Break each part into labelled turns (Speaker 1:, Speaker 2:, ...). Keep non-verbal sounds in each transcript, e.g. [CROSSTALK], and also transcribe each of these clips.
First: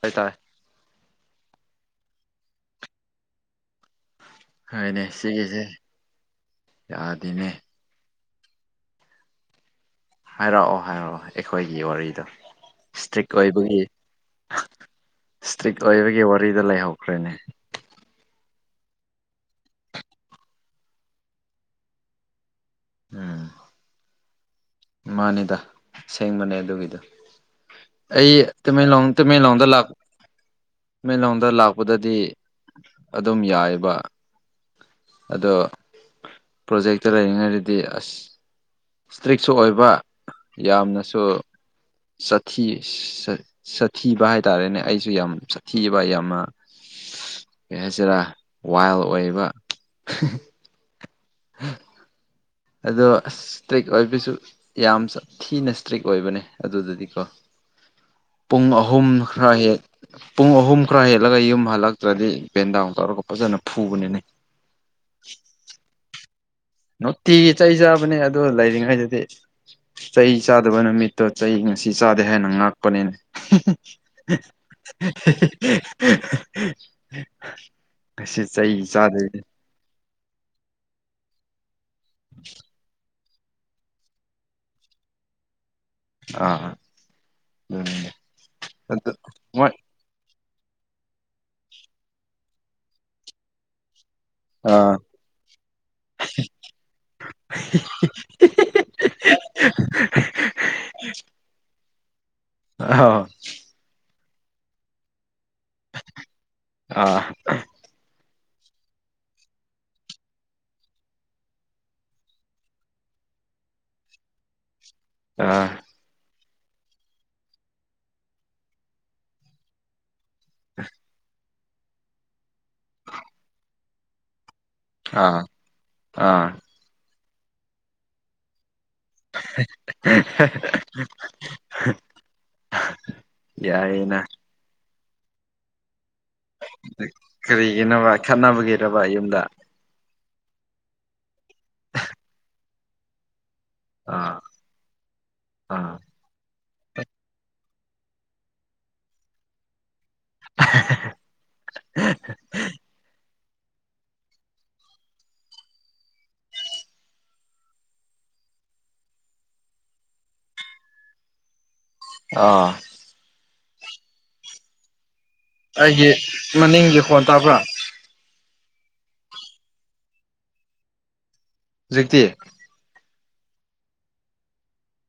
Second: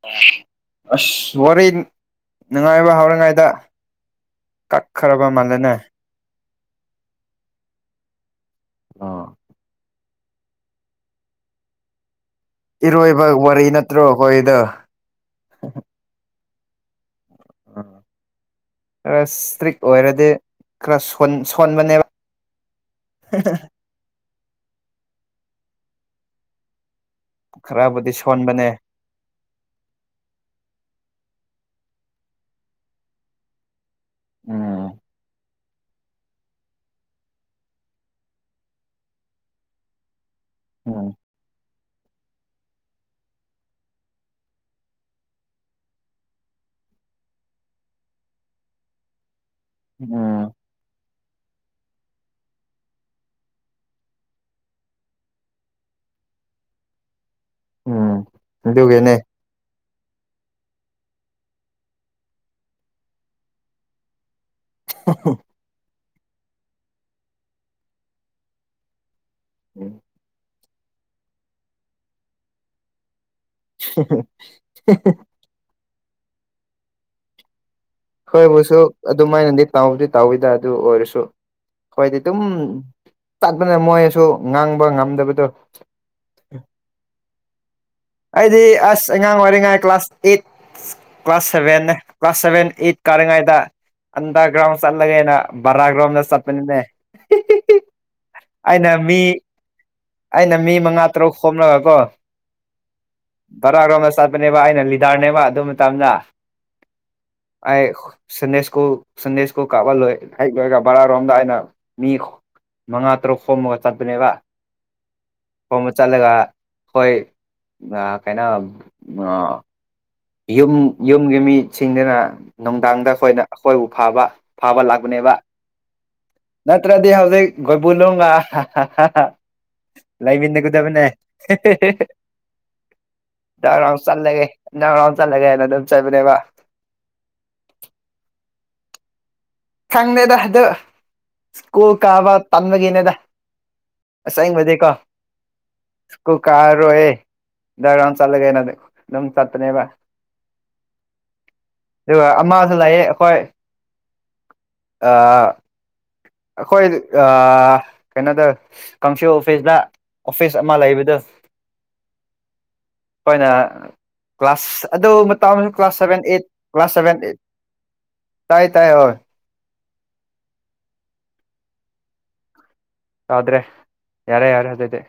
Speaker 1: ꯇꯥꯏ ꯇꯥꯏ
Speaker 2: ꯑꯁ ꯋꯥꯔꯤ ꯅꯨꯡꯉꯥꯏꯕ ꯍꯧꯥꯎꯔꯤꯉꯥꯏꯗ
Speaker 1: ꯍꯣꯏꯅꯦ ꯁꯤꯒꯤꯁꯦ ꯌꯥꯗꯤꯅꯦ
Speaker 2: ꯑꯥ
Speaker 1: ꯍꯥꯏꯔꯛꯑꯣ ꯍꯥꯏꯔꯛꯑꯣ ꯑꯩꯈꯣꯏꯒꯤ ꯋꯥꯔꯤꯗꯣ
Speaker 2: ꯏꯔꯣꯏꯕ
Speaker 1: ꯏꯁꯇ꯭ꯔꯤꯛ
Speaker 2: ꯋꯥꯔꯤ
Speaker 1: ꯑꯣꯏꯕꯒꯤ
Speaker 2: ꯅꯠꯇ꯭ꯔꯣ ꯑꯩꯈꯣꯏꯗꯣ
Speaker 1: ꯏꯁꯇ꯭ꯔꯤꯛ ꯑꯣꯏꯕꯒꯤ ꯋꯥ ꯔꯤꯗ ꯂꯩꯍꯧꯈ꯭ꯔꯦꯅꯦ
Speaker 2: ꯑ ꯈꯔ ꯏꯁꯇ꯭ꯔꯤꯛ ꯑꯣꯏꯔꯗꯤ ꯈꯔ ꯁꯣꯟꯕꯅꯦꯕ ꯎ
Speaker 1: ꯃꯥꯅꯦꯗ ꯁꯦꯡꯕꯅꯦ ꯑꯗꯨꯒꯤꯗꯣ
Speaker 2: ꯈꯔꯕꯨꯗꯤ
Speaker 1: ꯑꯩ
Speaker 2: ꯁꯣꯟꯕꯅꯦ
Speaker 1: ꯇꯃꯦꯡꯂꯣꯡ ꯇꯃꯦꯡꯂꯣꯡꯗ ꯂꯥꯛꯄ ꯃꯦꯟꯂꯣꯡꯗ ꯂꯥꯛꯄꯗꯗꯤ ꯑꯗꯨꯝ ꯌꯥꯏꯑꯕ
Speaker 2: ꯎꯝ
Speaker 1: ꯑꯗꯣ ꯄ꯭ꯔꯣꯖꯦꯛꯇ ꯂꯩꯔꯤꯉꯩꯗꯗꯤ ꯑꯁ ꯏꯁꯇ꯭ꯔꯤꯛꯁꯨ ꯑꯣꯏꯕ
Speaker 2: ꯎꯝ
Speaker 1: ꯌꯥꯝꯅꯁꯨ ꯊꯤ ꯁꯥꯊꯤꯕ ꯍꯥꯏ ꯇꯔꯦꯅꯦ ꯑꯩꯁꯨ ꯌꯥꯝ ꯁꯥꯊꯤꯕ ꯌꯥꯝꯅ
Speaker 2: [INAUDIBLE]
Speaker 1: ꯀ ꯍꯥꯏꯁꯤꯔꯥ ꯋꯥꯏꯜ ꯑꯣꯏꯕ
Speaker 2: ꯎꯝ
Speaker 1: ꯍ ꯑꯗꯣ ꯏꯁꯇ꯭ꯔꯤꯛ ꯑꯣꯏꯕꯁꯨ ꯌꯥꯝ ꯊꯤꯅ ꯏꯁꯇ꯭ꯔꯤꯛ ꯑꯣꯏꯕꯅꯦ ꯑꯗꯨꯗꯗꯤꯀꯣ
Speaker 2: ꯎꯝ
Speaker 1: ꯄꯨꯡ ꯑꯍꯨꯝ
Speaker 2: ꯑꯗꯨꯒꯤꯅꯦ
Speaker 1: ꯈꯔ ꯍꯦꯛ ꯄꯨꯡ ꯑꯍꯨꯝ ꯈꯔ ꯍꯦꯜꯂꯒ ꯌꯨꯝ ꯍꯜꯂꯛꯇ꯭ꯔꯗꯤ ꯕꯦꯟꯗꯥꯎꯟ ꯇꯧꯔꯒ ꯐꯖꯅ ꯐꯨꯕꯅꯤꯅꯦ
Speaker 2: [INAUDIBLE]
Speaker 1: ꯅꯨꯡꯇꯤꯒꯤ ꯆꯩ ꯆꯥꯕꯅꯦ ꯑꯗꯨ ꯂꯩꯔꯤꯉꯩꯗꯗꯤ ꯆꯩ ꯆꯥꯗꯕ ꯅꯨꯃꯤꯠꯇꯣ ꯆꯩ ꯉꯁꯤ ꯆꯥꯗꯦ ꯍꯥꯏꯅ ꯉꯥꯛꯄꯅꯤꯅ [INAUDIBLE]
Speaker 2: ꯍꯣꯏꯕꯨꯁꯨ ꯑꯗꯨꯃꯥꯏꯅꯗꯤ ꯇꯥꯎꯗꯤ ꯇꯥꯎꯋꯤꯗ ꯑꯗꯨ ꯑꯣꯏꯔꯁꯨ ꯍꯣꯏꯗꯤ ꯑꯗꯨꯝ ꯆꯠꯄꯅ ꯃꯣꯏꯁꯨ ꯉꯥꯡꯕ ꯉꯝꯗꯕꯗꯣ
Speaker 1: ꯑꯥ ꯑꯗꯨꯅꯤꯅꯦ
Speaker 2: ꯑꯩꯗꯤ ꯑꯁ
Speaker 1: ꯑꯗꯨ
Speaker 2: ꯑꯉꯥꯡ
Speaker 1: ꯃꯣꯏ
Speaker 2: ꯑꯣꯏꯔꯤꯉꯩ class eight class seven class seven eight ꯀꯥꯔꯤꯉꯩꯗ ꯑꯟꯗꯒ꯭ꯔꯥꯎꯝ
Speaker 1: ꯑꯥ
Speaker 2: ꯆꯠꯂꯒꯦꯩꯅ ꯕꯔꯥꯒ꯭ꯔꯥꯎꯝꯗ ꯆꯠꯄꯅꯤꯅꯦ ꯑꯩꯅ ꯃꯤ ꯑꯩꯅ ꯃꯤ ꯃꯉꯥ ꯇꯔꯨꯛ ꯍꯣꯅꯕꯅꯕꯀꯣ
Speaker 1: ꯑ
Speaker 2: ꯆꯠꯄꯅꯦꯕ ꯑꯩꯅ ꯂꯤꯗꯔꯅꯦꯕ ꯑꯗꯨ ꯃꯇꯝꯅ
Speaker 1: ꯑꯥ
Speaker 2: ꯑꯩ ꯁꯟꯗꯦꯁꯀꯨ ꯁꯟꯗꯦꯁꯀꯨ ꯀꯥꯞꯍ ꯂꯣꯏ ꯍ ꯂꯣꯏꯔꯒ ꯕꯔꯥꯔꯣꯝꯗ ꯑꯩꯅ ꯃꯤ ꯃꯉꯥ ꯇꯔꯨꯛ ꯁꯣꯝꯃꯒ ꯆꯠꯄꯅꯦꯕ
Speaker 1: ꯑꯥ
Speaker 2: ꯈꯣꯝꯝꯕ ꯆꯠꯂꯒ ꯍꯣꯏ ꯀꯩꯅꯣ ꯌꯨꯝ ꯌꯨꯝꯒꯤ ꯃꯤꯁꯤꯡꯗꯅ ꯅꯨꯡꯗꯥꯡꯗ ꯑꯩꯈꯣꯏꯅ ꯑꯩꯈꯣꯏꯕꯨ ꯐꯕ ꯐꯥꯕ ꯂꯥꯛꯄꯅꯦꯕ
Speaker 1: ꯑꯥ ꯑꯥ
Speaker 2: ꯅꯠꯇ꯭ꯔꯗꯤ ꯍꯧꯖꯤꯛ ꯒꯣꯏꯕꯨꯅꯨꯡꯒ ꯍꯥ ꯂꯩꯥꯏꯃꯤꯟꯟꯅꯒꯗꯕꯅꯦ ꯗ ꯔꯥꯎꯟ
Speaker 1: ꯌꯥꯏꯌꯦꯅ
Speaker 2: ꯆꯂꯒꯦ ꯗꯎ ꯔꯥꯎꯟ ꯆꯂꯒꯦ ꯑꯗꯨ
Speaker 1: ꯀꯔꯤꯒꯤꯅꯕ ꯈꯠꯅꯕꯒꯤꯔꯕ ꯌꯨꯝꯗ
Speaker 2: ꯈꯪꯗꯦꯗ ꯑꯗꯨ ꯁ꯭ꯀꯨꯜ ꯀꯥꯕ ꯇꯟꯥꯟꯕꯒꯤꯅꯦꯗ
Speaker 1: ꯑꯥ
Speaker 2: ꯑꯁꯥꯏ ꯃꯀ
Speaker 1: ꯑꯥ
Speaker 2: ꯀꯥ ꯔꯣꯍꯦ ꯗꯔ ꯆꯠꯂꯒꯦꯩꯅ ꯑꯗꯨꯝ ꯆꯠꯇꯅꯦꯕ ꯑꯗꯨꯒ ꯑꯃꯁꯨ ꯂꯥꯛꯑ ꯑꯩꯈꯣꯏ ꯑ ꯑꯩꯈꯣꯏ ꯀꯩꯅꯣꯗ ꯀꯥꯡꯁ ꯑꯣꯐꯤꯁꯇ ꯑꯣꯐꯤꯁ ꯑꯃ ꯂꯩꯕꯗ
Speaker 1: ꯑ
Speaker 2: ꯑꯩꯈꯣꯏꯅ ꯀ꯭ꯂꯥꯁ ꯑꯗꯨ ꯇ ꯀ꯭ꯂꯥꯁ
Speaker 1: ꯑꯩꯒꯤ
Speaker 2: ꯁꯚꯦꯟ ꯑꯩꯠ ꯀ꯭ꯂꯥꯁ
Speaker 1: ꯃꯅꯤꯡꯒꯤ
Speaker 2: ꯁꯚꯦꯟ
Speaker 1: ꯈꯣꯟ
Speaker 2: ꯑꯩꯠ
Speaker 1: ꯇꯥꯕ꯭ꯔꯥ
Speaker 2: ꯇꯥꯏ ꯇꯥꯏ ꯍ
Speaker 1: ꯍꯧꯖꯤꯛꯇꯛꯇ
Speaker 2: ꯌꯥꯗ꯭ꯔꯦ ꯌꯥꯔꯦ ꯌꯥꯔꯦ ꯑꯗꯨꯗꯤ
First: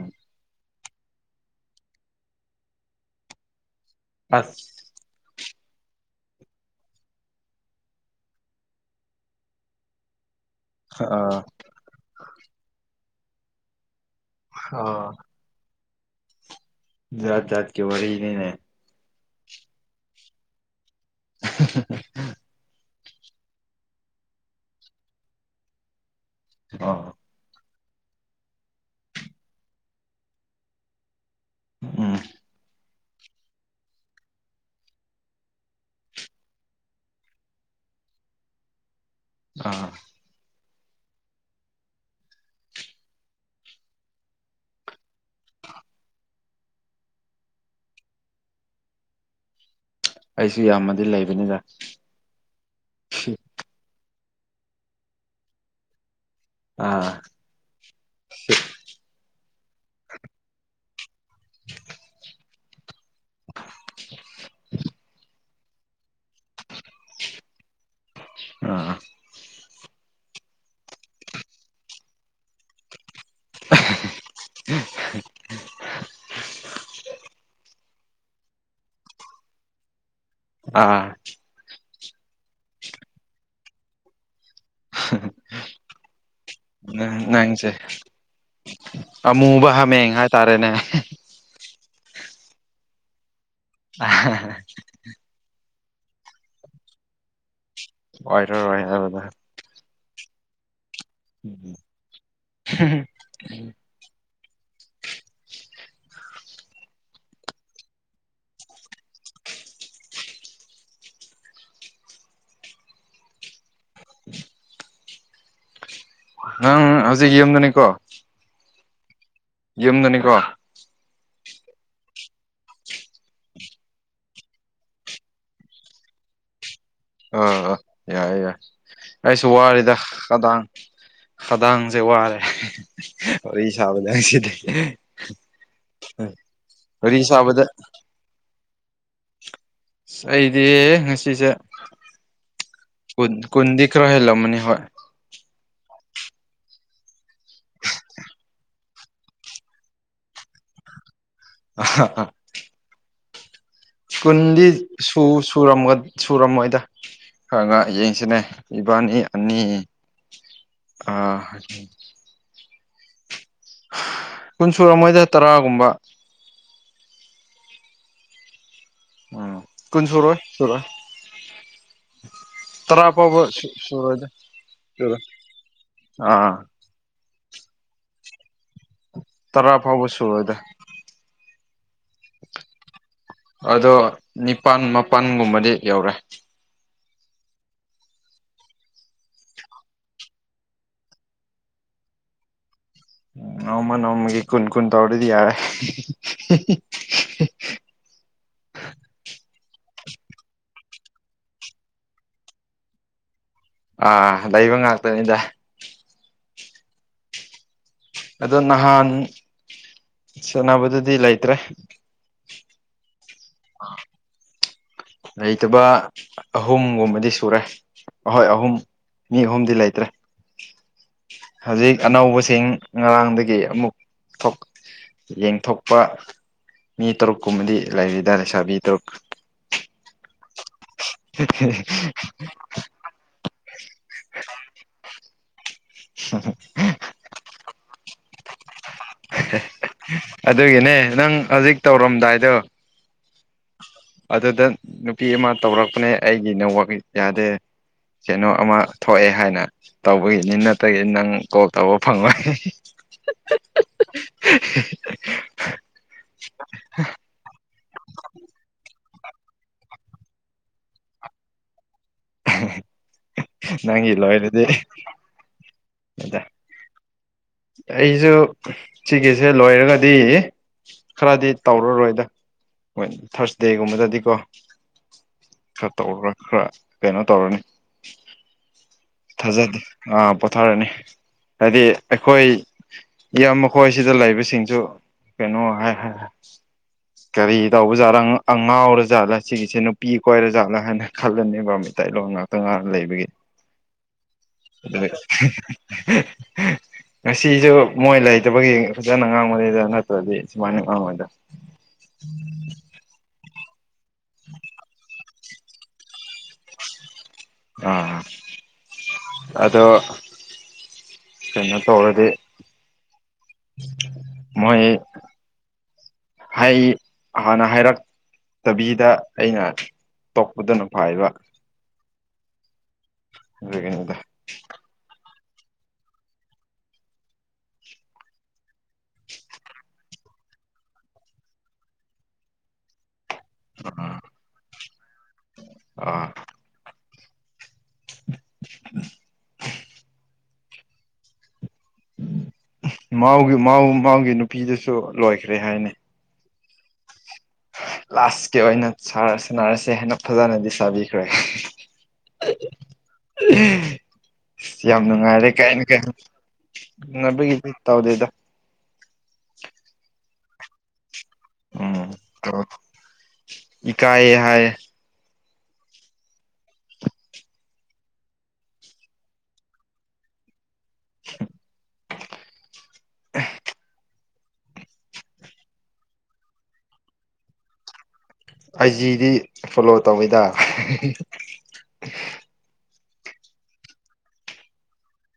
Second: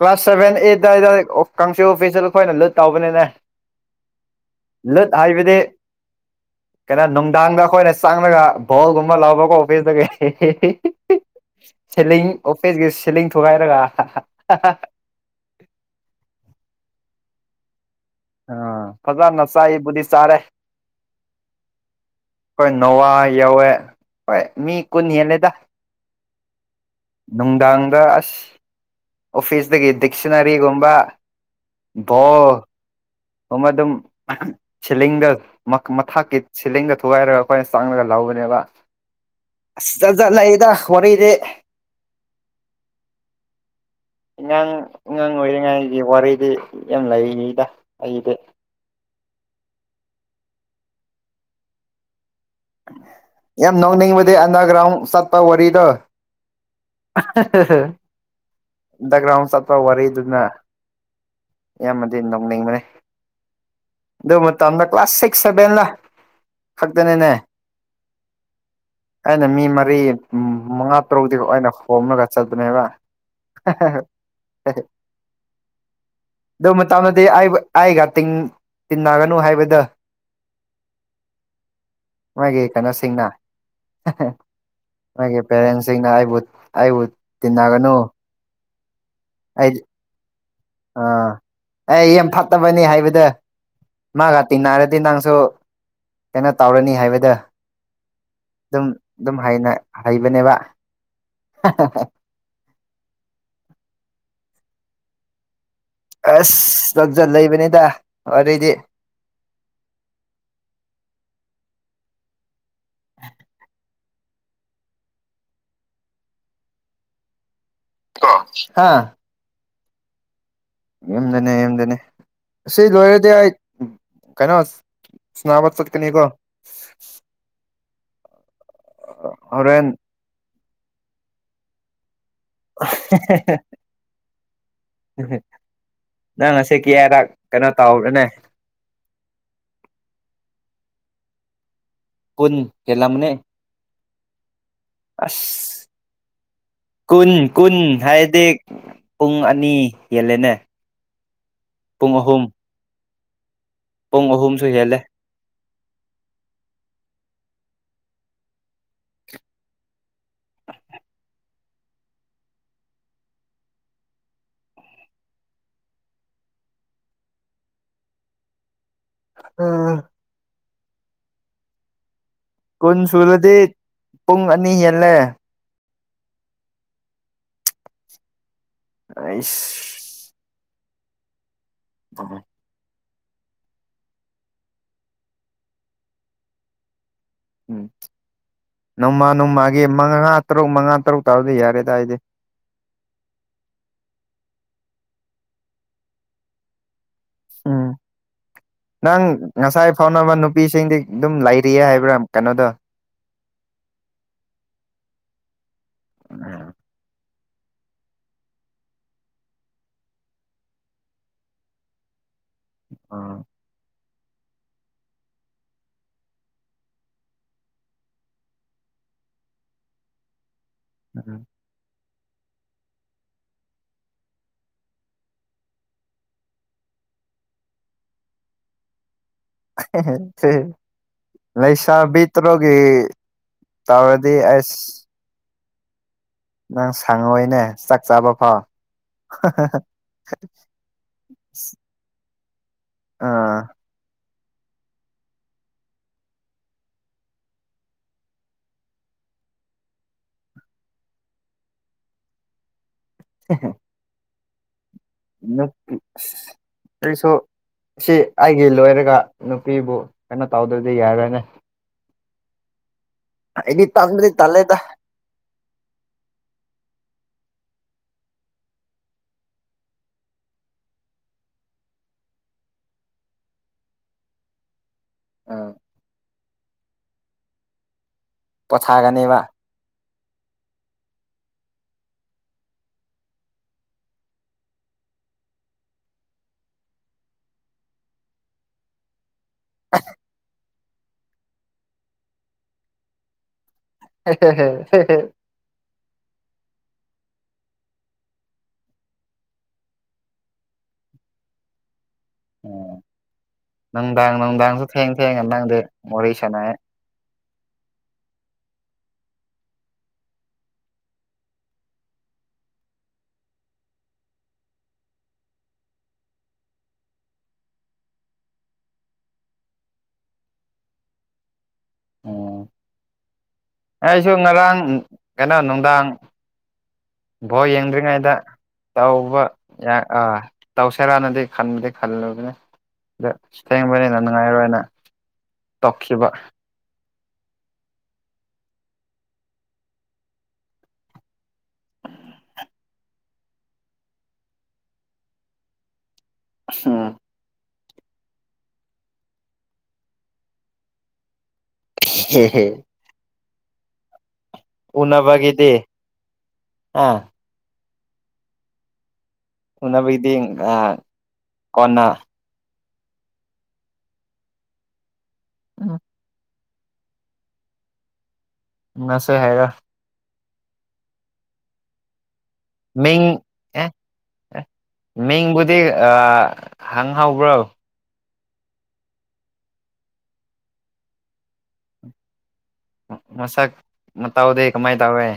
Speaker 2: ꯀ꯭ꯂꯥꯁ ꯁꯚꯦꯟ ꯑꯩꯠ ꯔꯦ ꯀꯥꯡꯆ ꯑꯣꯐꯤꯁꯇ ꯑꯩꯈꯣꯏꯅ ꯂꯨꯠ ꯇꯧꯕꯅꯤꯅꯦ
Speaker 1: ꯑꯁ
Speaker 2: ꯂꯨꯠ ꯍꯥꯏꯕ ꯇꯦ ꯀꯩꯅꯣ ꯅꯨꯡꯗꯥꯡꯗ ꯑꯩꯈꯣꯏꯅ ꯆꯪꯂꯉꯒ ꯚꯣꯜꯒꯨꯝꯕ ꯂꯕꯀꯣ ꯑꯣꯐꯤꯁꯇꯒꯤ
Speaker 1: ꯑꯥ
Speaker 2: ꯁꯤꯦꯂꯤꯡ ꯑꯣꯐꯤꯁꯒꯤ ꯁꯤꯦꯂꯤꯡ ꯊꯨꯒꯥꯏꯔꯒ
Speaker 1: ꯍ ꯌꯥꯖꯠ ꯌꯥꯖꯠ ꯀ ꯋꯥꯔꯤꯅꯦꯅꯦ
Speaker 2: ꯑꯥ ꯐꯖꯅ ꯆꯥꯏꯕꯨꯗꯤ ꯆꯥꯔꯦ ꯑꯩꯈꯣꯏ
Speaker 1: [UNINTELLIGIBLE]
Speaker 2: ꯅꯣꯋꯥ ꯌꯧꯋ ꯍ ꯃꯤ ꯀꯟ ꯌꯦꯂꯦꯗ
Speaker 1: ꯑꯣ
Speaker 2: ꯅꯨꯡꯗꯥꯡ ꯁ ꯑꯣꯐꯤꯁꯇꯒꯤ ꯗꯤꯛꯁꯅꯔꯤꯒꯨꯝꯕ
Speaker 1: ꯎꯝ
Speaker 2: ꯣ ꯑꯗꯨꯝ ꯁꯤꯂꯤꯡꯗ ꯃꯊꯀꯤ ꯁꯤꯂꯤꯡꯗ ꯊꯨꯒꯥꯏꯔꯒ ꯑꯩꯈꯣꯏꯅ ꯆꯥꯡꯉꯒ ꯂꯥꯎ ꯅꯦꯕ
Speaker 1: ꯑꯥ
Speaker 2: ꯆꯠ ꯆꯂꯗ ꯈꯔꯗ ꯑꯉꯥꯡ ꯑꯉꯥꯡ ꯑꯣꯏꯔꯤꯉꯩꯒꯤ ꯋꯥꯔꯤꯗꯤ ꯌꯥꯝ ꯂꯩꯔꯤꯗ ꯑꯩꯗꯤ [INAUDIBLE]
Speaker 1: ꯑꯩꯁꯨ ꯌꯥꯝꯃꯗꯤ ꯂꯩꯕꯅꯤꯗ
Speaker 2: ꯌꯥꯝ ꯅꯧꯅꯤꯡꯕꯗꯤ ꯑꯟꯗꯒ꯭ꯔꯥꯎꯟ ꯁꯥꯠꯄ ꯋꯥꯔꯤꯗꯣ
Speaker 1: ꯑꯥ
Speaker 2: ꯗꯒ꯭ꯔꯥꯎꯟ ꯆꯠꯄ ꯋꯥꯔꯤꯗꯨꯅ ꯌꯥꯝꯌꯥꯝꯕꯗꯤ ꯅꯧꯅꯤꯡꯕꯅꯤ ꯑꯗꯨ ꯃꯇꯝꯗ ꯀ꯭ꯂꯥꯁ ꯁꯤꯛꯁ ꯁꯚꯦꯟꯅ ꯈꯛꯇꯅꯤꯅꯦ
Speaker 1: ꯑꯥ
Speaker 2: ꯑꯩꯅ ꯃꯤ ꯃ ꯀꯔꯤ ꯃꯉꯥ ꯇꯔꯨꯛꯇꯛꯇ ꯑꯣꯏꯅ ꯍꯣꯝꯂꯒ ꯆꯠꯄꯅꯦꯕ ꯑꯗꯨ ꯃꯇꯥꯡꯗꯗꯤ ꯑꯩꯕ ꯑꯩꯒ ꯇꯤꯡ ꯇꯤꯟꯅꯒꯅꯨ ꯍꯥꯏꯕꯗ
Speaker 1: ꯑꯥ
Speaker 2: ꯃꯥꯒꯤ ꯀꯩꯅꯣꯁꯤꯡꯅ ꯃꯥꯒꯤ ꯄꯦꯔꯦꯟꯁꯤꯡꯅ ꯑꯩꯕꯨ
Speaker 1: ꯎ
Speaker 2: ꯑꯩꯕꯨ
Speaker 1: ꯅꯪꯁꯦ
Speaker 2: ꯇꯤꯟꯅꯒꯅꯨ
Speaker 1: ꯑ ꯃꯨꯕ
Speaker 2: ꯑꯩ
Speaker 1: ꯍꯥ ꯃꯦ ꯍꯥ ꯇꯔꯦꯅꯦ
Speaker 2: ꯑꯦ ꯌꯥꯝ ꯐꯠꯇꯕꯅꯤ ꯍꯥꯏꯕꯗ ꯃꯥꯒ ꯇꯤꯡꯟꯅꯔꯗꯤ ꯅꯪꯁꯨ ꯀꯩꯅꯣ ꯇꯧꯔꯅꯤ ꯍꯥꯏꯕꯗ
Speaker 1: ꯑꯣꯏꯔꯔꯣꯏ
Speaker 2: ꯑꯗꯨꯝ
Speaker 1: ꯍꯥꯏꯕꯗꯣ
Speaker 2: ꯑꯗꯨꯝ ꯍꯩꯕꯅꯦꯕ
Speaker 1: [UNINTELLIGIBLE]
Speaker 2: ꯑꯁ ꯇꯛꯁ ꯂꯩꯕꯅꯤꯗ ꯋꯥꯔꯤꯔꯗꯤ [UNINTELLIGIBLE]
Speaker 1: ꯑ ꯍꯧꯖꯤꯛ ꯌꯦꯗꯅꯤ
Speaker 2: ꯍꯥ
Speaker 1: ꯌꯨꯝꯗꯅꯤꯀꯣ
Speaker 2: ꯌꯦꯡꯗꯅꯦ ꯌꯦꯝꯗꯅꯦ ꯁꯤ ꯂꯣꯏꯔꯗꯤ ꯑꯩ ꯀꯩꯅꯣ ꯅꯥꯕ ꯆꯠꯀꯅꯤꯀꯣ
Speaker 1: ꯑ ꯑ ꯌꯥꯏꯦ ꯌꯥꯏ ꯑꯩꯁꯨ
Speaker 2: ꯍꯣꯔꯦꯟ
Speaker 1: ꯋꯥꯔꯤꯗ ꯀꯗꯥꯡ ꯈꯗꯥꯡꯁꯦ ꯋꯥꯔꯦ ꯋꯥꯔꯤ ꯁꯥꯕꯅꯦꯪ ꯁꯤꯗꯤ
Speaker 2: ꯅꯪ ꯉꯁꯤ
Speaker 1: ꯑꯣꯏ
Speaker 2: ꯀꯌꯥꯔꯛ
Speaker 1: ꯁꯕꯗ
Speaker 2: ꯀꯩꯅꯣ ꯇꯧꯕ꯭ꯔꯅꯦ
Speaker 1: ꯏꯗꯦ ꯉꯁꯤꯁꯦ
Speaker 2: ꯀꯣꯟ ꯀꯂ ꯃꯅꯦ
Speaker 1: ꯀꯨꯟ ꯀꯨꯟꯗꯤ ꯈꯔ ꯍꯦꯜꯂꯝꯃꯅꯤ ꯍꯣꯏ
Speaker 2: ꯑꯁ ꯀꯨꯟ ꯀꯨꯟ ꯍꯥꯏꯔꯗꯤ ꯄꯨꯡ ꯑꯅꯤ ꯌꯦꯜꯂꯦꯅꯦ
Speaker 1: ꯑ
Speaker 2: ꯄꯨꯡ ꯑꯍꯨꯝꯁꯨ
Speaker 1: ꯁꯨꯟꯗꯤ
Speaker 2: ꯍꯦꯜꯂꯦ
Speaker 1: ꯁꯨ ꯁꯨꯔꯝꯃꯣꯏꯗ ꯈ ꯉ ꯌꯦꯡꯁꯤꯅꯦ ꯏꯕꯥꯅꯤ ꯑꯅꯤ
Speaker 2: [INAUDIBLE]
Speaker 1: ꯑ ꯀꯨꯟ ꯁꯨꯔ ꯑꯃꯣꯏꯗ ꯇꯔꯥꯒꯨꯝꯕ ꯎꯝ ꯀꯨꯟ ꯁꯣꯏ ꯁꯣꯏ
Speaker 2: ꯀꯨꯟ
Speaker 1: ꯇꯔꯥꯄꯕ
Speaker 2: ꯁꯨꯔꯗꯤ
Speaker 1: ꯁꯨꯔꯗ
Speaker 2: ꯄꯨꯡ ꯑꯅꯤ ꯍꯦꯜꯂꯦ
Speaker 1: ꯑꯥ ꯇꯔꯥ
Speaker 2: ꯑꯩꯁ
Speaker 1: ꯐꯥꯎꯕ ꯁꯨ ꯑꯣꯏꯗ
Speaker 2: ꯍꯣꯏ
Speaker 1: ꯑꯗꯣ ꯅꯤꯄꯥꯜ ꯃꯥꯄꯜꯒꯨꯝꯕꯗꯤ ꯌꯧꯔꯦ
Speaker 2: ꯎꯝ ꯅꯣꯡꯃ ꯅꯣꯡꯃꯒꯤ ꯃꯉꯥ ꯇꯔꯨꯛ ꯃꯉꯥ ꯇꯔꯨꯛ ꯇꯥꯕꯗꯤ ꯌꯥꯔꯦ ꯇꯏꯗꯤ
Speaker 1: ꯑꯃ ꯅꯃꯒ ꯀꯨꯟ ꯀꯨꯟ ꯇꯧꯔꯗꯤ ꯌꯥ
Speaker 2: ꯎꯝ ꯅꯪ ꯉꯁꯥꯏ ꯐꯥꯎꯅꯕ ꯅꯨꯄꯤꯁꯤꯡꯗꯤ ꯑꯗꯨꯝ ꯂꯩꯔꯤꯌꯦ ꯍꯥꯏꯕ꯭ꯔꯥ ꯀꯩꯅꯣꯗꯣ
Speaker 1: ꯑꯥ ꯂꯩꯕ ꯉꯥꯛꯇꯅꯤꯗ ꯑꯗꯣ ꯅꯍꯥꯟ ꯁꯦꯅꯕꯗꯨꯗꯤ ꯂꯩꯇ꯭ꯔꯦ
Speaker 2: ꯑ [INAUDIBLE]
Speaker 1: ꯂꯩꯇꯕ ꯑꯍꯨꯝꯒꯨꯝꯕꯗꯤ ꯁꯨꯔꯦ ꯑꯍꯣꯏ ꯑꯍꯨꯝ ꯃꯤ ꯑꯍꯨꯝꯗꯤ ꯂꯩꯇ꯭ꯔꯦ
Speaker 2: ꯑꯗꯨ
Speaker 1: ꯍꯧꯖꯤꯛ ꯑꯅꯧꯕꯁꯤꯡ ꯉꯔꯥꯡꯗꯒꯤ ꯑꯃꯨꯛ ꯌꯦꯡꯊꯣꯛꯄ ꯃꯤ ꯇꯔꯨꯛꯀꯨꯝꯕꯗꯤ ꯂꯥꯏꯔꯤꯗ ꯂꯩꯁꯥꯕꯤ ꯇꯔꯨꯛ
Speaker 2: ꯁꯦ ꯂꯩꯁꯥꯕꯤ ꯇꯔꯨꯒꯤ ꯇꯥꯔꯗꯤ ꯑꯁ ꯅꯪ ꯁꯪꯉꯑꯣꯣꯏꯅꯦ ꯆꯥꯛ ꯆꯥꯕ ꯐꯥꯎ
Speaker 1: ꯑꯗꯨꯒꯤꯅꯦ ꯅꯪ ꯍꯧꯖꯤꯛ ꯇꯧꯔꯝꯗꯥꯏꯗꯣ
Speaker 2: ꯑꯥ
Speaker 1: ꯑꯗꯨꯗ ꯅꯨꯄꯤ ꯑꯃ ꯇꯧꯔꯛꯄꯅꯦ ꯑꯩꯒꯤ ꯅ ꯌꯥꯗꯦ ꯀꯩꯅꯣ ꯑꯃ ꯊꯣꯛꯑꯦ ꯍꯥꯏꯅ ꯇꯧꯕꯒꯤꯅꯤ ꯅꯠꯇ꯭ꯔꯒꯤꯗꯤ ꯅꯪ ꯀꯣꯜ ꯇꯧꯕ ꯐꯪꯣꯏ
Speaker 2: [INAUDIBLE]
Speaker 1: [INAUDIBLE]
Speaker 2: ꯑꯩꯁꯨ ꯁꯤ ꯑꯩꯒꯤ ꯂꯣꯏꯔꯒ ꯅꯨꯄꯤꯕꯨ ꯀꯩꯅꯣ ꯇꯧꯗ꯭ꯔꯗꯤ ꯌꯥꯔꯣꯏꯅꯦ ꯑꯩꯗꯤ
Speaker 1: ꯅꯪ ꯏꯂ
Speaker 2: ꯇꯟꯕꯨꯗꯤ
Speaker 1: ꯑꯣꯏꯗꯤꯦ
Speaker 2: ꯇꯜꯂꯦꯗ
Speaker 1: ꯑꯗ ꯑꯩꯁꯨ ꯁꯤꯒꯤꯁꯦ ꯂꯣꯏꯔꯒꯗꯤ ꯈꯔꯗꯤ ꯇꯧꯔꯔꯣꯏꯗꯣꯏ ꯊꯥꯔꯁꯗꯦꯒꯨꯝꯕꯗꯗꯤꯀꯣ ꯈꯔ ꯇꯧ꯭ꯔ ꯈꯔ ꯀꯩꯅꯣ ꯇꯧꯔꯅꯤ
Speaker 2: ꯄꯊꯥꯒꯅꯦꯕ
Speaker 1: ꯊꯥꯖꯗꯦ ꯑꯥ ꯄꯣꯊꯥꯔꯅꯤ ꯍꯥꯏꯗꯤ ꯑꯩꯈꯣꯏ ꯌꯥꯝ ꯃꯈꯣꯏꯁꯤꯗ ꯂꯩꯕꯁꯤꯡꯁꯨ ꯀꯩꯅꯣ ꯍꯥꯏ ꯍꯥꯏ ꯀꯔꯤ ꯇꯧꯕꯖꯥꯠ ꯉꯥꯎꯔ ꯖꯥꯠꯂ ꯁꯤꯒꯤꯁꯦ ꯅꯨꯄꯤ ꯀꯣꯏꯔ ꯖꯥꯠꯂꯥ ꯍꯥꯏꯅ ꯈꯜꯂꯅꯦꯕ ꯃꯇꯩꯂꯣꯟ ꯉꯥꯛꯇ ꯉꯥꯅ ꯂꯩꯕꯒꯤ ꯑꯗꯨ ꯉꯁꯤꯁꯨ ꯃꯣꯏ ꯂꯩꯇꯕꯒꯤ ꯐꯖꯅ ꯉꯥꯡꯕꯉꯩꯗ ꯅꯠꯇ꯭ꯔꯗꯤ ꯁꯨꯃꯥꯏꯅ ꯉꯥꯡꯉꯣꯏꯗ
Speaker 2: [INAUDIBLE] ꯎꯝ ꯅꯨꯡꯗꯥꯡ ꯅꯨꯡꯗꯥꯡꯁꯨ ꯊꯦꯡ ꯊꯦꯡꯉ ꯅꯪꯗ ꯃꯣꯔꯦ ꯁꯅꯍꯦꯛ
Speaker 1: ꯑꯥ ꯑꯗꯣ ꯀꯩꯅꯣ ꯇꯧꯔꯗꯤ ꯃꯣꯏ ꯍꯥꯏ ꯍꯥꯟꯅ ꯍꯥꯏꯔꯛ ꯇꯕꯤꯗ ꯑꯩꯅ ꯇꯣꯛꯄꯗ ꯐꯥꯏꯕ
Speaker 2: ꯎꯝ
Speaker 1: ꯑꯗꯨꯒꯤꯅꯤꯗ
Speaker 2: ꯑꯩꯁꯨ ꯉꯔꯥꯡ ꯀꯩꯅꯣ ꯅꯨꯡꯗꯥꯡ ꯕꯣ ꯌꯦꯡꯗ꯭ꯔꯤꯉꯩꯗ ꯇꯧꯕ ꯌꯥ ꯑꯥ ꯇꯧꯁꯔꯅꯗꯤ ꯈꯟꯕꯗꯤ ꯈꯜꯂꯨꯗꯅ ꯗ ꯊꯦꯡꯕꯅꯤꯅ ꯅꯨꯡꯉꯥꯏꯔꯣꯏꯅ ꯇꯧꯈꯤꯕ
Speaker 1: ꯑ ꯃꯥꯒꯤ ꯃꯥ ꯃꯥꯒꯤ ꯅꯨꯄꯤꯗꯨꯁꯨ ꯂꯣꯏꯈ꯭ꯔꯦ ꯍꯥꯏꯅꯤ
Speaker 2: ꯑ
Speaker 1: ꯂꯥꯁꯀꯤ ꯑꯣꯏꯅ ꯁꯥꯟꯅꯔꯁꯦ ꯍꯥꯏꯦꯟꯅ ꯐꯖꯅꯗꯤ ꯆꯥꯕꯤꯈ꯭ꯔꯦ
Speaker 2: ꯍꯝ ꯍꯝ
Speaker 1: ꯑ ꯌꯥꯝ ꯅꯨꯡꯉꯥꯏꯔꯦ ꯀꯥꯏꯅ
Speaker 2: ꯎꯅꯕꯒꯤꯗꯤ
Speaker 1: ꯀꯥꯏ
Speaker 2: ꯑꯥ
Speaker 1: ꯅꯨꯡꯉꯥꯏꯕꯒꯤꯗꯤ ꯇꯧꯗꯦꯗ
Speaker 2: ꯎꯅꯕꯒꯤꯗꯤ ꯑ ꯀꯣꯟꯅ
Speaker 1: ꯏꯀꯥꯏ ꯍꯥꯏ
Speaker 2: ꯎꯝ ꯉꯁ ꯍꯥꯏꯔ
Speaker 1: [UNINTELLIGIBLE]
Speaker 2: ꯃꯤꯡ ꯑꯦ ꯑꯦ ꯃꯤꯡꯕꯨꯗꯤ ꯍꯪꯍꯧꯕ꯭ꯔꯣ
Speaker 1: ꯑꯩꯖꯤꯗꯤ ꯐꯣꯂꯣ ꯇꯧꯋꯤꯗ
Speaker 2: ꯃꯁꯛ ꯃꯇꯥꯎꯗꯤ ꯀꯃꯥꯏ ꯇꯧꯋꯦ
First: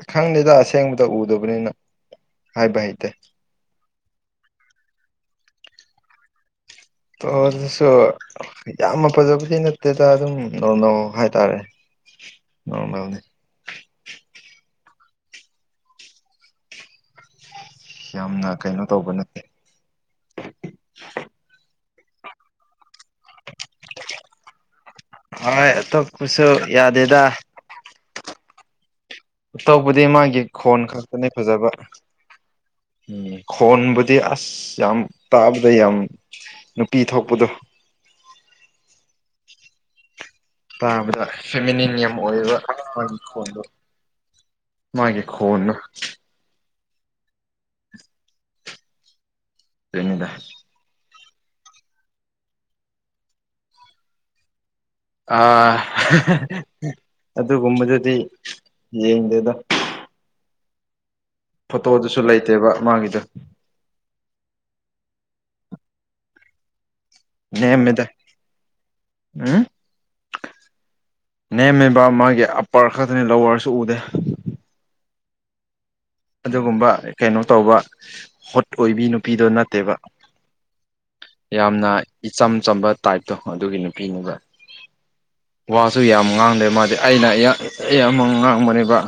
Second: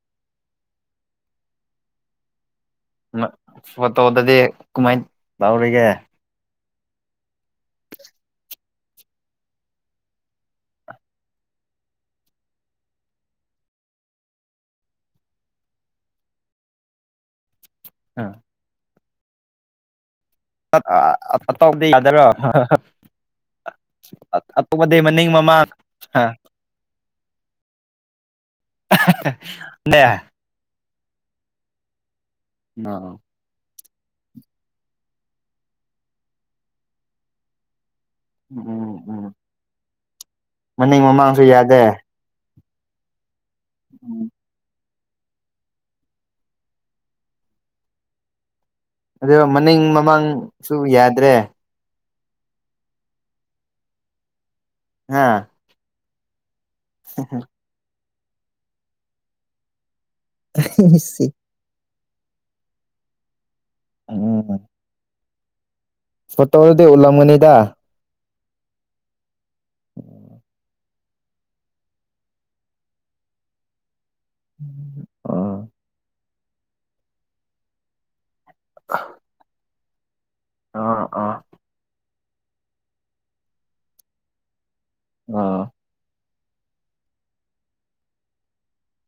Speaker 1: ꯑ ꯈꯪꯗꯦꯗ ꯑꯁꯦꯡꯕꯗ ꯎꯗꯕꯅꯤꯅ ꯍꯥꯏꯕ ꯍꯩꯇꯦ
Speaker 2: ꯣ ꯇꯧꯗꯗꯤ ꯀꯃꯥꯏꯅ ꯇꯧꯔꯤꯒꯦ
Speaker 1: ꯇꯧ ꯑꯗꯨꯁꯨ ꯌꯥꯝꯅ ꯐꯖꯕꯗꯤ ꯅꯠꯇꯦꯗ ꯑꯗꯨꯝ ꯅꯣꯔꯃꯦꯜ ꯍꯥꯏꯇꯥꯔꯦ ꯅꯣꯔꯃꯦꯜꯅꯤ ꯌꯥꯝꯅ ꯀꯩꯅꯣ ꯇꯧꯕ ꯅꯠꯇꯦ
Speaker 2: ꯗꯤ ꯌꯥꯔꯣ ꯑꯗꯩ ꯃꯅꯤꯡ ꯃꯃꯥꯡ
Speaker 1: ꯍꯣꯏ ꯑꯇꯣꯞꯄꯁꯨ ꯌꯥꯗꯦꯗ
Speaker 2: ꯅꯦ
Speaker 1: ꯇꯧꯕꯗꯤ ꯃꯥꯒꯤ ꯈꯣꯟ ꯈꯛꯇꯅꯦ ꯐꯖꯕ ꯎꯝ ꯈꯣꯟꯕꯨꯗꯤ ꯑꯗꯨꯗꯤ ꯑꯁ ꯌꯥꯝ ꯇꯥꯕꯗ ꯌꯥꯝ ꯅꯨꯄꯤ ꯊꯣꯛꯄꯗꯣ
Speaker 2: ꯎꯝ ꯎꯝ ꯃꯅꯤꯡ
Speaker 1: ꯇꯥꯕꯗ
Speaker 2: ꯃꯃꯥꯡꯁꯨ ꯌꯥꯗꯦ
Speaker 1: ꯐꯦꯃꯤꯅꯤꯟ ꯌꯥꯝ ꯑꯣꯏꯕꯣꯟ
Speaker 2: ꯎꯝ
Speaker 1: ꯃꯥꯒꯤꯦ ꯈꯣꯟ
Speaker 2: ꯑꯗꯣ ꯃꯅꯤꯡ
Speaker 1: ꯑꯗꯨꯅꯤꯗ
Speaker 2: ꯃꯃꯥꯡꯁꯨ ꯌꯥꯗ꯭ꯔꯦ
Speaker 1: ꯑ
Speaker 2: ꯍꯥ
Speaker 1: ꯑꯗꯨꯒꯨꯝꯕꯗꯨꯗꯤ ꯌꯦꯗꯗ
Speaker 2: [INAUDIBLE]
Speaker 1: ꯐꯣꯇꯣꯗꯨꯁꯨ ꯂꯩꯇꯦꯕ ꯃꯥꯒꯤꯗ
Speaker 2: ꯎꯝ ꯐꯣꯇꯣꯗꯤ ꯎꯜꯂꯝ ꯃꯅꯤꯗ
Speaker 1: ꯑ
Speaker 2: ꯎꯝ
Speaker 1: ꯅꯦꯝꯃꯦꯕ ꯃꯥꯒꯤ ꯑꯞꯄꯔ ꯈꯛꯇꯅꯦ ꯂꯋꯥꯔꯁꯨ ꯎꯗꯦ
Speaker 2: ꯑꯥ
Speaker 1: ꯑꯗꯨꯒꯨꯝꯕ ꯀꯩꯅꯣ ꯇꯧꯕ ꯍꯣꯠ ꯑꯣꯏꯕꯤ ꯅꯨꯄꯤꯗꯣ ꯅꯠꯇꯦꯕ
Speaker 2: ꯑꯣ ꯑꯣ
Speaker 1: ꯌꯥꯝꯅ ꯏꯆꯝ ꯆꯝꯕ ꯇꯥꯏꯞꯇꯣ ꯑꯗꯨꯒꯤ ꯅꯨꯄꯤꯅꯤꯗ
Speaker 2: ꯑꯣ
Speaker 1: ꯋꯥꯁꯨ ꯌꯥꯝ ꯉꯥꯡꯗꯦ ꯃꯥꯗꯤ ꯑꯩꯅ ꯌꯥꯝ ꯉꯥꯡꯕꯅꯦꯕ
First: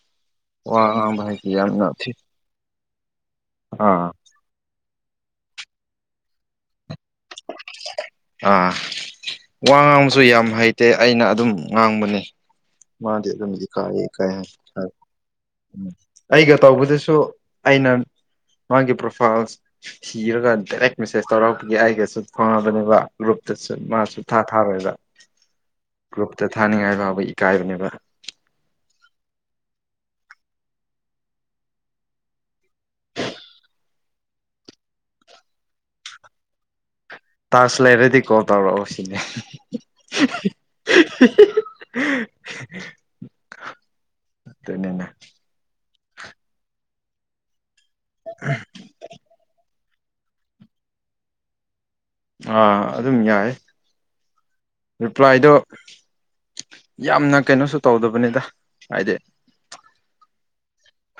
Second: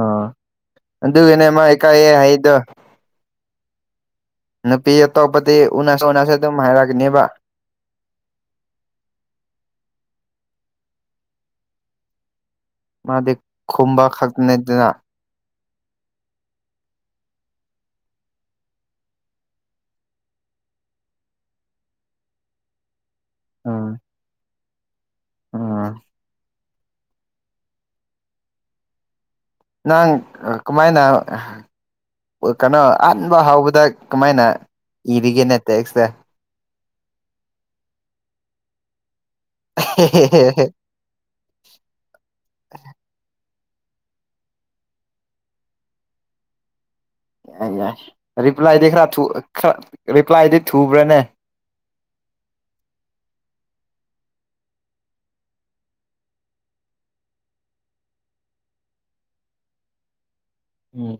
Speaker 2: ꯑ
Speaker 1: ꯋꯥ ꯉꯥꯡꯕ
Speaker 2: ꯑꯗꯨꯅꯦ
Speaker 1: ꯍꯥꯏꯁꯤ
Speaker 2: ꯃꯥꯀ
Speaker 1: ꯌꯥꯝꯅ
Speaker 2: ꯍꯥꯏꯗ
Speaker 1: ꯑꯥ
Speaker 2: ꯄꯤ ꯇ ꯄ ꯎꯅꯥꯁꯣ ꯎꯅꯥꯁꯦꯗ ꯃꯥꯔꯥꯒꯅꯦꯕ
Speaker 1: ꯑꯥ ꯋꯥ ꯉꯥꯡꯕꯁꯨ ꯌꯥꯝ ꯍꯩꯇꯦ ꯑꯩꯅ ꯑꯗꯨꯝ ꯉꯥꯡꯕꯅꯦ ꯃꯥꯗꯤ ꯑꯗꯨꯗꯤ ꯀ
Speaker 2: ꯈꯨꯝꯕ
Speaker 1: ꯀꯥꯏ
Speaker 2: ꯈꯛꯇꯅꯤꯗꯅ
Speaker 1: ꯑꯩꯒ ꯇꯧꯕꯗꯁꯨ ꯑꯩꯅ ꯃꯥꯒꯤ ꯄ꯭ꯔꯣꯐꯥꯏꯜ ꯁꯤꯔꯒ ꯗꯥꯏꯔꯦꯛ ꯃꯦꯁꯦꯁ ꯇꯧꯔꯛꯄꯒꯤ ꯑꯥꯏꯒꯁꯨ ꯐꯪꯉꯕꯅꯦꯕ ꯒ꯭ꯔꯨꯞꯇꯁꯨ ꯃꯥꯁꯨ ꯊꯥ ꯊꯥꯔꯣꯏꯗ
Speaker 2: ꯑꯥ
Speaker 1: ꯊꯥꯅꯤꯡꯉꯥꯏ ꯐꯥꯎꯕ ꯏꯀꯥꯏꯕꯅꯦꯕ
Speaker 2: ꯅꯪ ꯀꯃꯥꯏꯅ ꯀꯩꯅꯣ ꯑꯍꯥꯟꯕ ꯍꯥꯎꯕꯗ ꯀꯃꯥꯏꯅ ꯏꯔꯤꯒꯦꯅꯦ ꯇꯦꯛꯁꯁꯦ [INAUDIBLE]
Speaker 1: ꯇꯔꯁꯤ ꯂ ꯔꯦꯗꯤ ꯀꯣ ꯇꯔꯣ ꯑꯣ ꯁꯤꯅꯦ
Speaker 2: [UNINTELLIGIBLE]
Speaker 1: ꯅꯟꯅ
Speaker 2: ꯌꯥꯏ ꯌꯥꯏ ꯔꯤꯄ꯭ꯂꯥꯏꯗꯤ ꯈꯔꯔ ꯔꯤꯄ꯭ꯂꯥꯏꯗꯤ ꯊꯨꯕ꯭ꯔꯥꯅꯦ
Speaker 1: ꯑꯥ ꯑꯗꯨꯝ ꯌꯥꯏ ꯔꯤꯄ꯭ꯂꯥꯏꯗꯣ ꯌꯥꯝꯅ ꯀꯩꯅꯣꯁꯨ ꯇꯧꯗꯕꯅꯤꯗ ꯍꯥꯏꯗꯤ
Speaker 2: ꯎꯝ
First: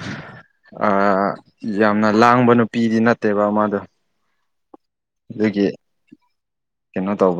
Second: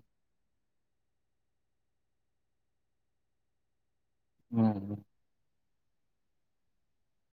Speaker 1: ꯌꯥꯝꯅ ꯂꯥꯡꯕ ꯅꯨꯄꯤꯗꯤ ꯅꯠꯇꯦꯕ ꯃꯥꯗꯣ
Speaker 2: ꯎꯝ
Speaker 1: ꯑꯗꯨꯒꯤ ꯀꯩꯅꯣ ꯇꯧꯕ